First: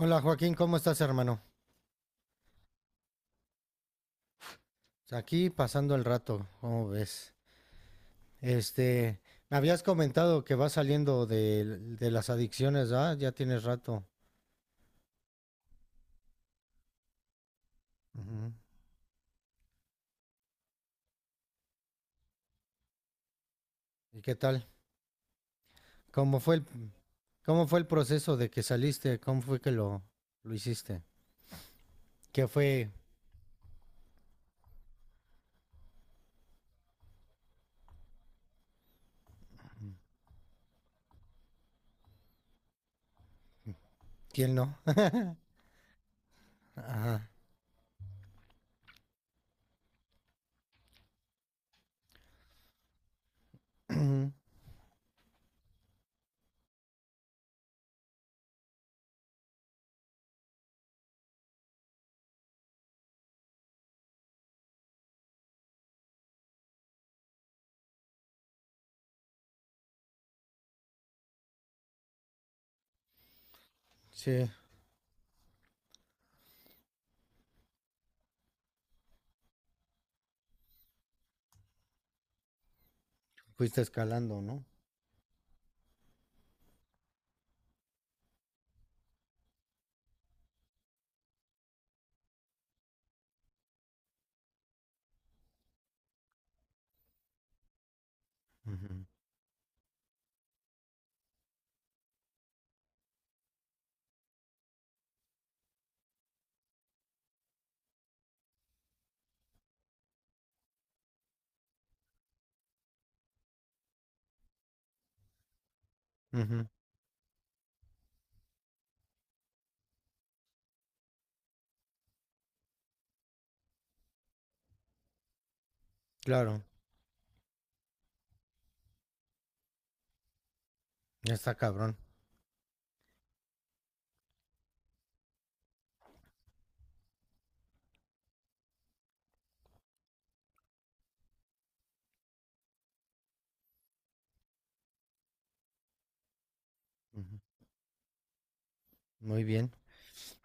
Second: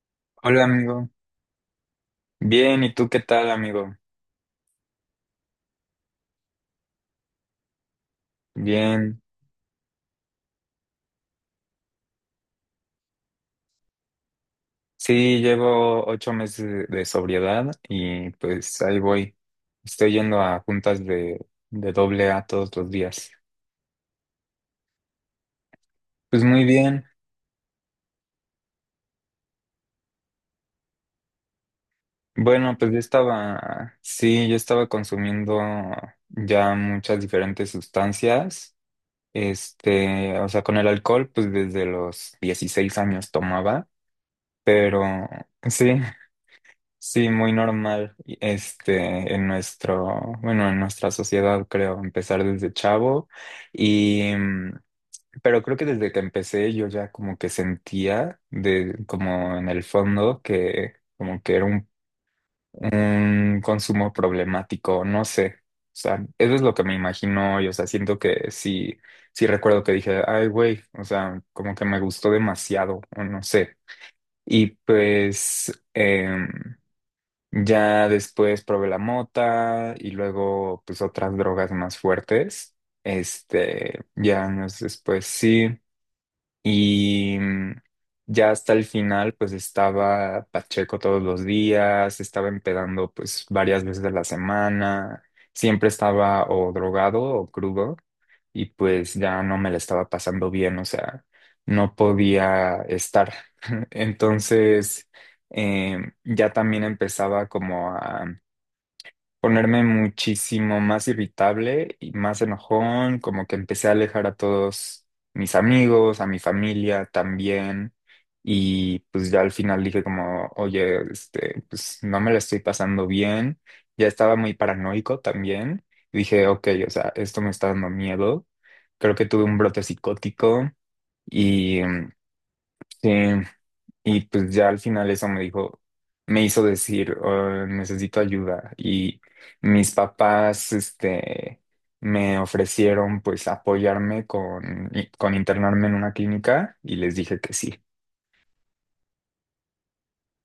Hola Joaquín, Hola ¿cómo estás, amigo, hermano? bien, ¿y tú qué tal amigo? Aquí pasando el rato, ¿cómo ves? Este, Bien, Me habías comentado que vas saliendo de las adicciones, ¿ah? Ya tienes rato. sí, llevo 8 meses de sobriedad y Ujú. pues ahí voy. Estoy yendo a juntas de AA todos los días. ¿Y qué tal? ¿Cómo Pues fue el, muy bien, ¿Cómo fue el proceso de que saliste? ¿Cómo fue que lo, ¿Lo hiciste? ¿Qué bueno, fue? pues yo estaba, sí, yo estaba consumiendo ya muchas diferentes sustancias, este, o sea, con el alcohol pues desde los 16 años tomaba, ¿Quién no? pero sí. Ajá. Sí, muy normal, y, este, en nuestro, bueno, en nuestra sociedad, creo, empezar desde chavo Ujú. y, pero creo que desde que empecé yo ya como que sentía de, como en el fondo que como que era un consumo problemático, no sé, o sea, eso es lo que me imagino y, o sea, siento que sí, sí recuerdo que dije, ay, güey, o sea, como que me gustó demasiado, o no sé, Sí, y pues, ya después probé la mota y luego pues otras drogas más fuertes. fuiste Este, escalando, ya ¿no? años después sí. Y ya hasta el final, pues estaba Pacheco todos los días, estaba empedando pues varias veces a la semana, siempre estaba o drogado o crudo y Ujú. pues ya no me la estaba pasando bien, o sea, no podía estar. Entonces, ya también empezaba como a ponerme muchísimo más irritable y más enojón, como que empecé a alejar a todos mis amigos, a mi Ujú. familia también, y pues ya al final dije como, oye, este, pues no me la estoy pasando bien, ya estaba muy paranoico también, y dije, Claro, ok, o sea, esto me está dando miedo, creo que tuve un brote psicótico ya está y cabrón. Sí, y pues ya al final eso me dijo, me hizo decir, "Oh, necesito ayuda." Y mis papás, este, me ofrecieron pues apoyarme con internarme en una clínica y les Ujú. dije que sí. Muy bien.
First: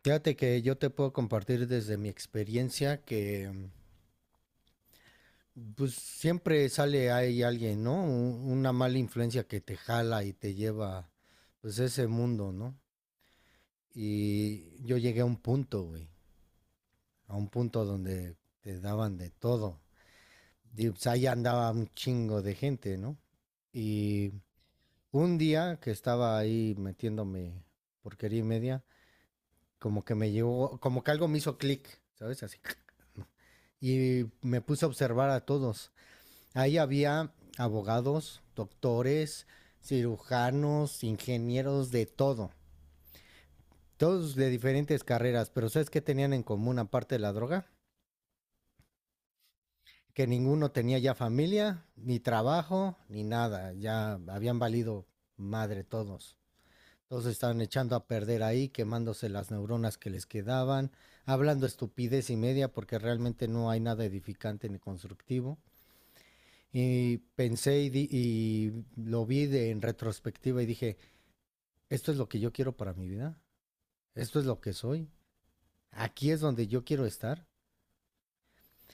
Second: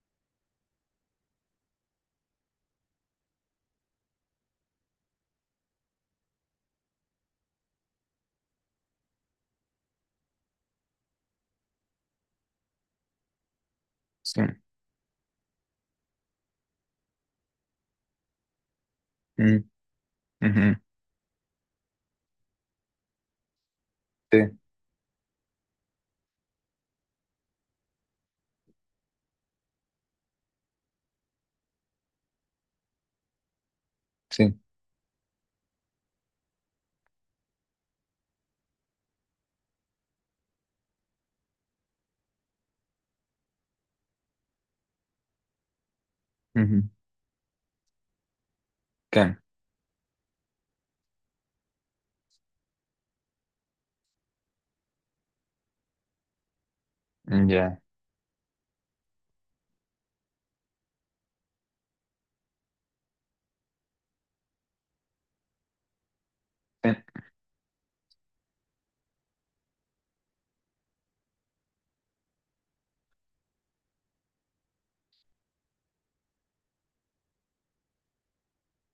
Fíjate que yo te puedo compartir desde mi experiencia que pues siempre sale ahí alguien, ¿no? Una mala influencia que te jala y te lleva, pues, a ese mundo, ¿no? Sí. Y yo llegué a un punto, güey, a un punto donde te daban de Mm, todo. ujú, Y pues ahí andaba un chingo de gente, ¿no? Y sí, un día que estaba ahí metiéndome porquería y media, como que me llegó, como que algo me hizo clic, ¿sabes? Así. Y sí. me puse a observar a todos. Ahí había abogados, doctores, cirujanos, ingenieros, de todo. Todos de diferentes carreras, pero ¿sabes qué tenían en común Ujú. aparte de la droga? ¿Qué? Que ninguno tenía ya familia, ni trabajo, ni nada. Ya habían valido madre todos. Todos Mm. estaban Ya. echando a perder ahí, quemándose las neuronas que les quedaban, hablando estupidez y media porque realmente no hay nada edificante ni constructivo. Sí. Y lo vi de, en retrospectiva y dije, esto es lo que yo quiero para mi vida, esto es lo que soy, aquí es donde yo quiero estar.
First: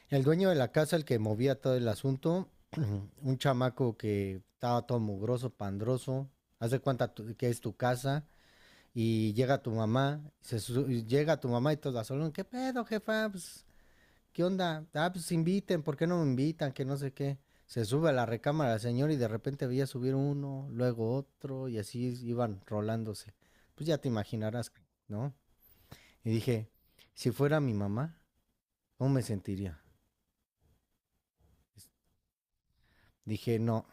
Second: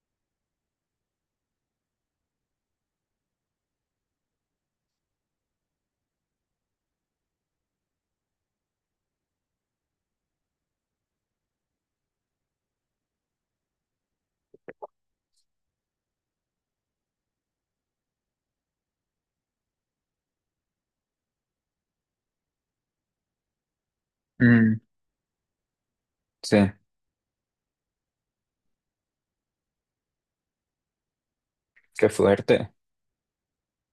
El dueño de la casa, el que movía todo el asunto, un chamaco que estaba todo mugroso, pandroso, que es tu casa y llega tu mamá, llega tu mamá y toda sola, ¿qué pedo, jefa? Pues, ¿qué onda? Ah, pues inviten, ¿por qué no me invitan? Que no sé qué. Se sube a la recámara el señor y de repente veía subir uno, luego otro y así iban rolándose. Pues ya te imaginarás, Mm, ¿no? Y sí. dije, si fuera mi mamá, ¿cómo me sentiría? Qué fuerte. Dije, no,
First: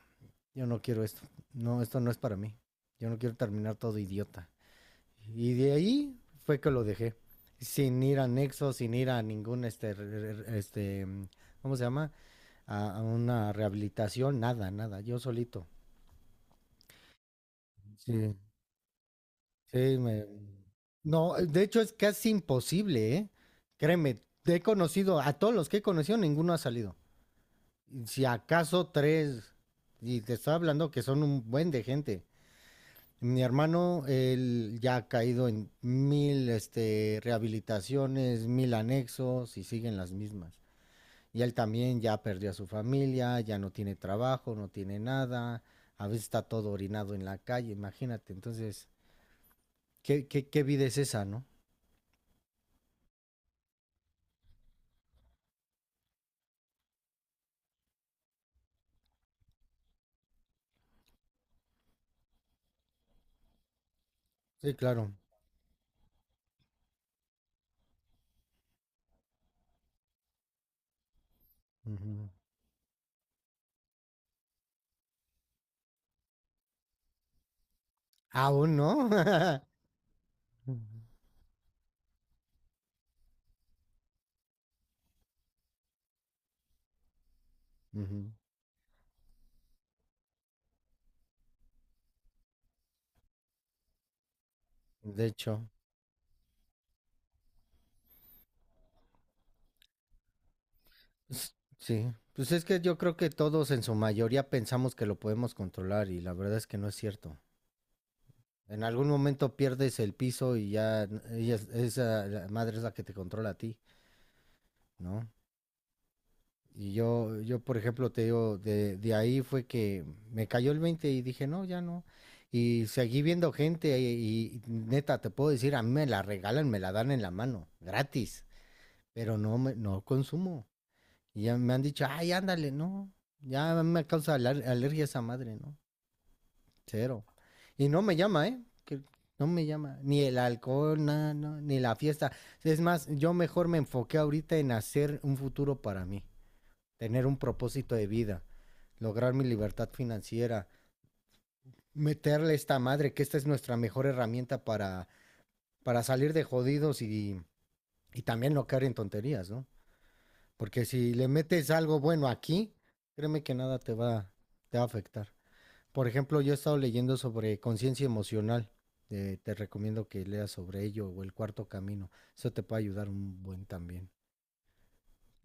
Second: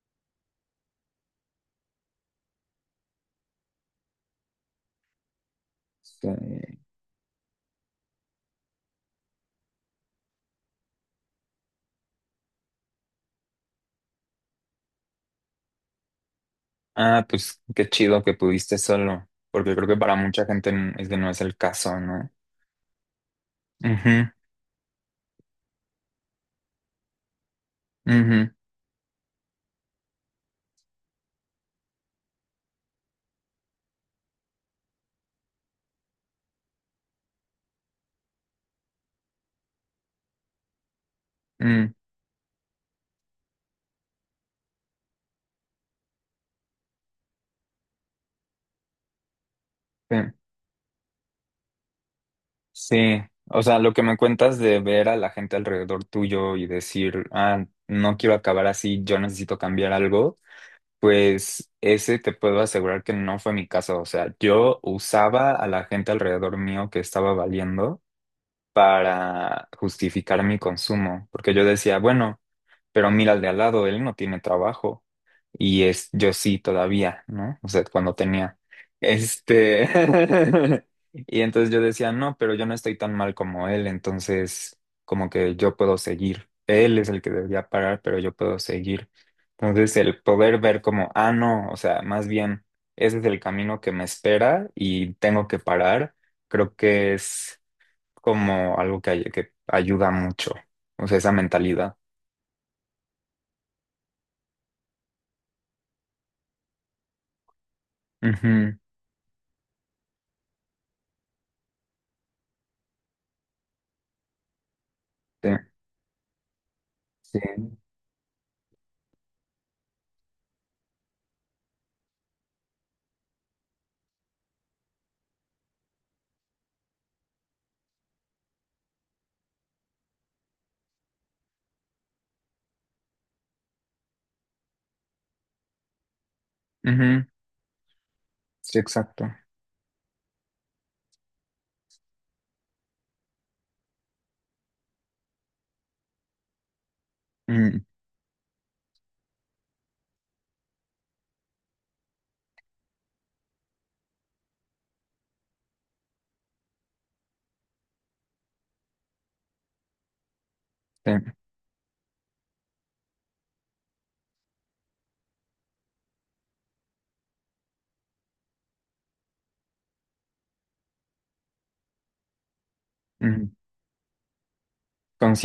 yo no quiero esto. No, esto no es para mí. Yo no quiero terminar todo idiota. Y de ahí fue que Sí. lo dejé. Sin ir a Nexo, sin ir a ningún, este, ¿cómo se llama? A una rehabilitación, nada, nada. Yo solito. Ah, pues qué chido que Sí, pudiste solo, porque creo que sí, para me... mucha gente este no No, es el de hecho es caso, casi ¿no? imposible, ¿eh? Créeme, Ujú, te he conocido, a todos los que he conocido, ninguno ha salido. Si ujú, acaso tres, y te estoy hablando que son un buen de gente. Mi hermano, él ya ha caído en mil este, rehabilitaciones, mil anexos y siguen las mismas. Y él mm, también ya perdió a su familia, ya no tiene trabajo, no tiene nada, a veces está todo orinado en la calle, imagínate. Entonces, sí. ¿Qué vida es esa, no? Sí, o sea, lo que me cuentas de ver a la gente alrededor tuyo y decir, ah, no quiero acabar así, yo necesito cambiar algo, pues ese te puedo asegurar que no fue mi caso. O sea, Sí, yo claro. usaba a la gente alrededor mío que estaba valiendo para justificar mi consumo, porque yo decía, Ujú. bueno, pero mira al de al lado, él no tiene trabajo. Y es, yo sí todavía, ¿no? O sea, cuando tenía, Aún no. este, y entonces yo decía, no, pero yo no estoy tan mal como él, entonces como que yo puedo seguir. Él es el que debería parar, pero Ujú. yo puedo seguir. Entonces el poder ver como, ah, no, o sea, más bien, ese es el camino que me espera y De tengo que hecho. parar, creo que es como algo que, que ayuda mucho, o sea, esa S- mentalidad. Sí, pues es que yo creo que todos en su mayoría pensamos que lo podemos controlar y la verdad es que no es cierto. Ujú, En algún momento pierdes el piso y ya esa la madre es la que te controla a ti, ¿no? sí, Y sí. yo por ejemplo, te digo, de ahí fue que me cayó el 20 y dije, no, ya no. Y seguí viendo gente y neta, te puedo decir, a mí me la regalan, me la dan en la mano, gratis, pero no consumo. Y ya me han dicho, ay, ándale, no. Ya me causa alergia esa madre, ¿no? Cero. Ujú, Y no me llama, ¿eh? sí, Que exacto. no me llama. Ni el alcohol, nada, no, ni la fiesta. Es más, yo mejor me enfoqué ahorita en hacer un futuro para mí. Tener un Mm, propósito de vida. Lograr mi libertad financiera. Meterle esta madre, que esta es nuestra mejor herramienta para salir de jodidos y también no caer en tonterías, ¿no? Porque sí, si le metes algo bueno aquí, créeme que nada te va, te va a afectar. Por ejemplo, yo he estado leyendo sobre conciencia emocional. Eh, te recomiendo que leas sobre ello o el cuarto camino. Eso te puede ayudar un mm. buen también.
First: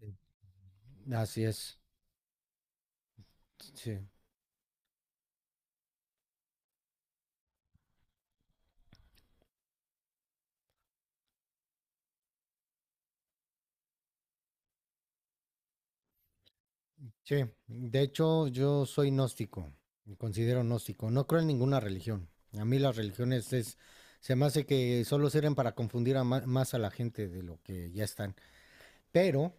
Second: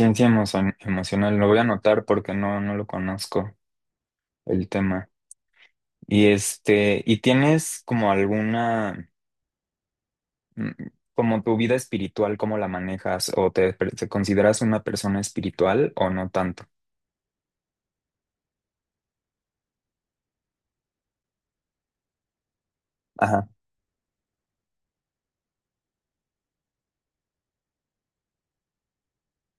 Sí. Emocional, Así lo voy a es. anotar porque no, no lo conozco Sí. el tema. Y este, ¿y tienes como alguna, mm, como tu vida espiritual, cómo la manejas? ¿O te consideras una persona espiritual o no tanto? Sí. De hecho, yo soy gnóstico. Me considero gnóstico. No creo en ninguna religión. A mí las Ajá. religiones es, Se me hace que solo sirven para confundir a más a la gente de lo que ya están. Pero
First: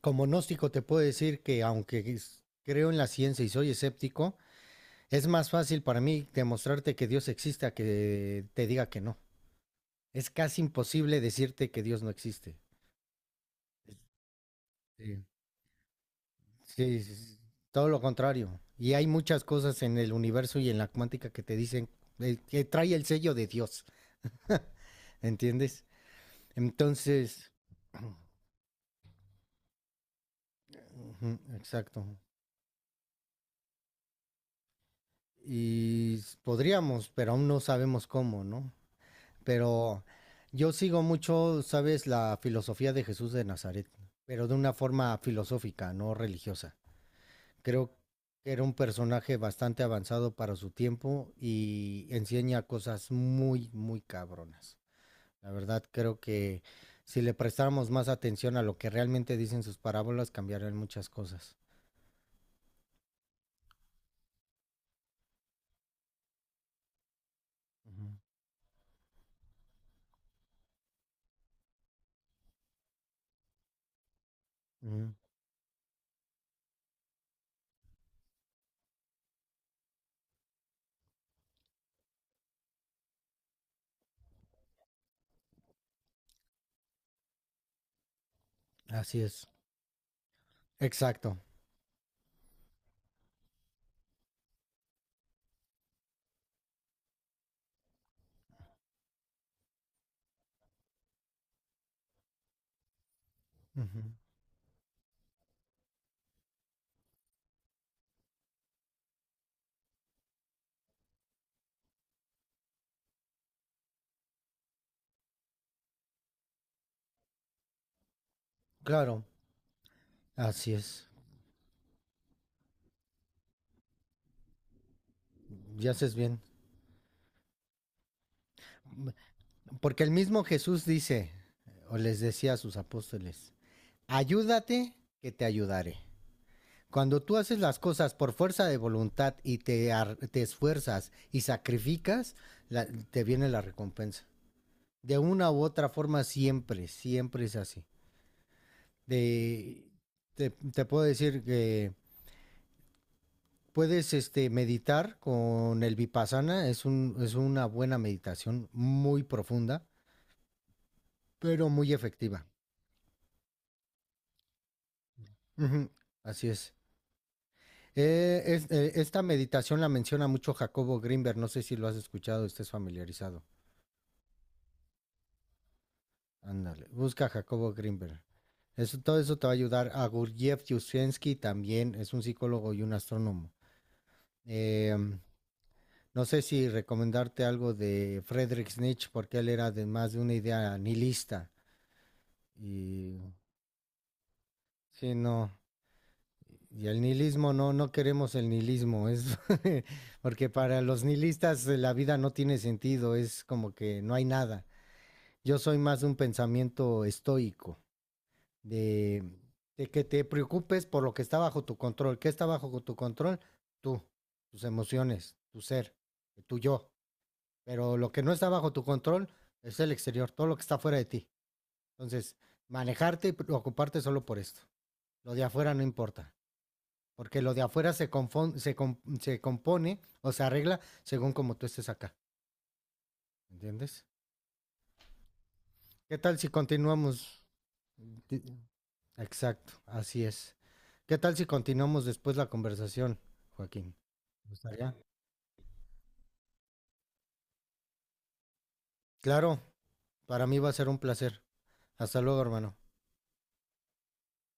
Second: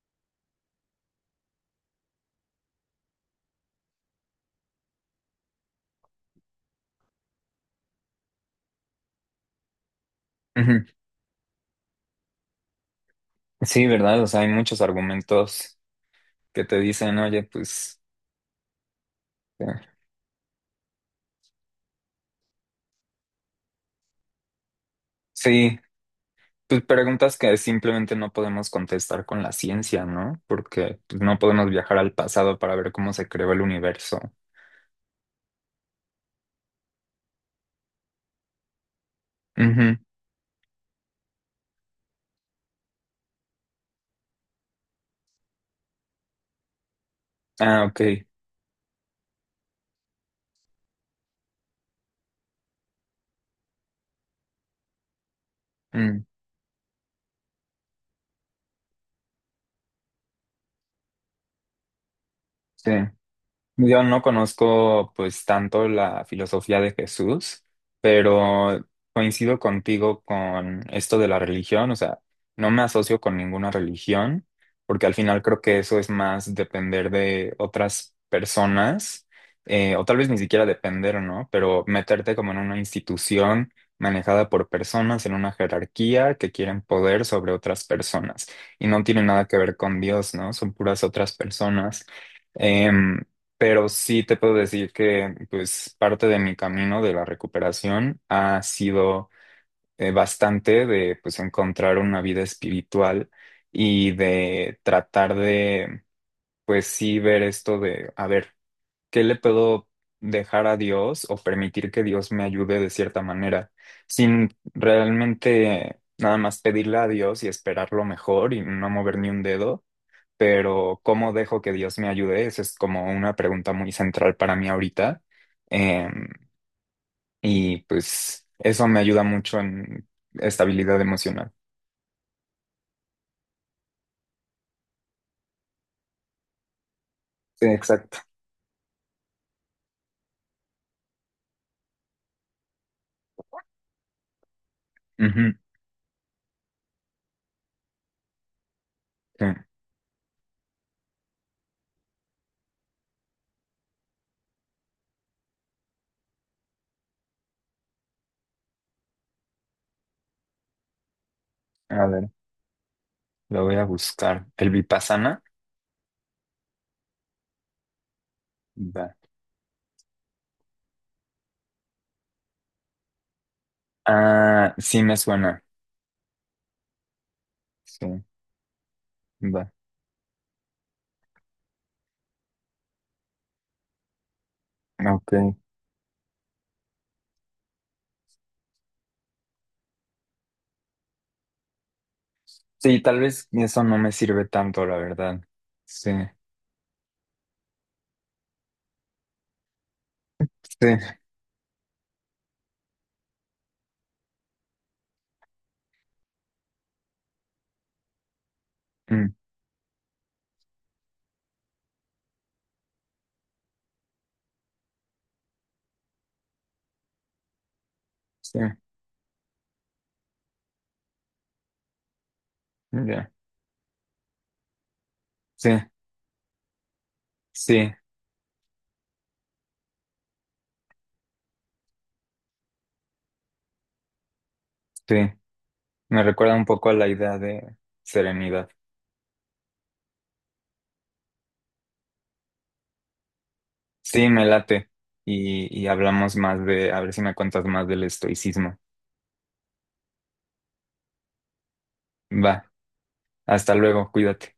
como gnóstico te puedo decir que aunque creo en la ciencia y soy escéptico, es más fácil para mí demostrarte que Dios existe a que te diga que no. Es casi Ujú. imposible decirte que Dios no existe. Sí, ¿verdad? O sea, hay muchos Sí, argumentos que te sí, sí, dicen, sí, oye, todo pues, lo contrario. Y hay muchas cosas eh, en el universo y en la cuántica que te dicen que trae el sello de Dios. sí. ¿Entiendes? Pues preguntas Entonces, que simplemente no podemos contestar con la ciencia, ¿no? Porque pues, ujú, no podemos viajar exacto. al pasado para ver cómo se creó el universo. Y podríamos, pero aún no sabemos cómo, ¿no? Ujú. Pero yo sigo mucho, sabes, la filosofía de Jesús de Nazaret, pero de una forma filosófica, no religiosa. Ah, Creo ok. que era un personaje bastante avanzado para su tiempo y enseña cosas muy, muy cabronas. La verdad, creo Mm, que si le prestáramos más atención a lo que realmente dicen sus parábolas, cambiarían muchas cosas. sí. Yo no conozco pues tanto la filosofía de Jesús, Ujú, pero coincido contigo con esto de la religión, o sea, no me asocio con ninguna religión, porque ujú. al final creo que eso es más depender de otras personas, o tal vez ni siquiera depender, ¿no? Pero meterte como en una institución manejada por personas en una jerarquía que quieren poder sobre otras personas y no Así tiene nada es. que ver con Dios, ¿no? Son puras otras Exacto. personas. Em, pero sí te puedo decir que pues parte de mi camino de la recuperación ha sido bastante de pues encontrar una vida espiritual Ujú. y de tratar de pues sí ver esto de a ver, ¿qué le puedo dejar a Dios o permitir que Dios me ayude de cierta manera sin realmente nada más pedirle a Dios y esperar lo mejor y no mover Claro, ni un dedo? así Pero es. ¿cómo dejo que Dios me ayude? Esa es como una pregunta muy central para mí ahorita. Ya Eh, haces bien. y pues eso me ayuda mucho Porque en el mismo Jesús estabilidad dice, emocional. o les decía a sus apóstoles, ayúdate que te ayudaré. Cuando tú haces Sí, las cosas exacto. por fuerza de voluntad y te esfuerzas y sacrificas, te viene la recompensa. De una Ujú, u otra forma siempre, siempre es así. sí. De, te puedo decir que puedes este, meditar con el vipassana, es una buena meditación muy profunda, pero muy A ver, efectiva. lo voy a buscar. ¿El Vipassana? Ujú. Así es. Va. Esta meditación la menciona mucho Jacobo Grinberg, no sé si lo has escuchado, estés familiarizado. Ah, sí me suena. Ándale, busca a Jacobo Grinberg. Sí, Eso, todo eso te va a va. ayudar. A Gurdjieff Yuzhensky también es un psicólogo y un astrónomo. Em, Ok. no sé si recomendarte algo de Friedrich Nietzsche, porque él era de más de una idea nihilista. Sí, tal Y vez eso no me sirve tanto, la sí, verdad. no, Sí, y el nihilismo, no, no queremos el nihilismo, es porque para los sí, nihilistas la vida no tiene sentido, es como que no hay nada. Yo soy más de un pensamiento estoico, de, mm, de que te preocupes por lo que está bajo tu control. ¿Qué está bajo tu control? Tú, tus emociones, tu ser, tu yo. Pero lo que no está sí, bajo tu control es el exterior, todo lo que está fuera de ti. Entonces, manejarte ya. y preocuparte solo por esto. Lo de Sí, afuera no importa. Porque lo de afuera sí, se, confon- se, com- se compone o se arregla según como tú estés acá. ¿Entiendes? sí. ¿Qué Me tal si recuerda un poco a la idea continuamos? de Di- serenidad. Exacto, así es. ¿Qué tal si continuamos después la conversación, Joaquín? Sí, me ¿Te late. gustaría? Y hablamos más de, a ver si me cuentas más del estoicismo. Claro, para mí va a ser un placer. Hasta luego, Va, hermano. hasta luego, cuídate.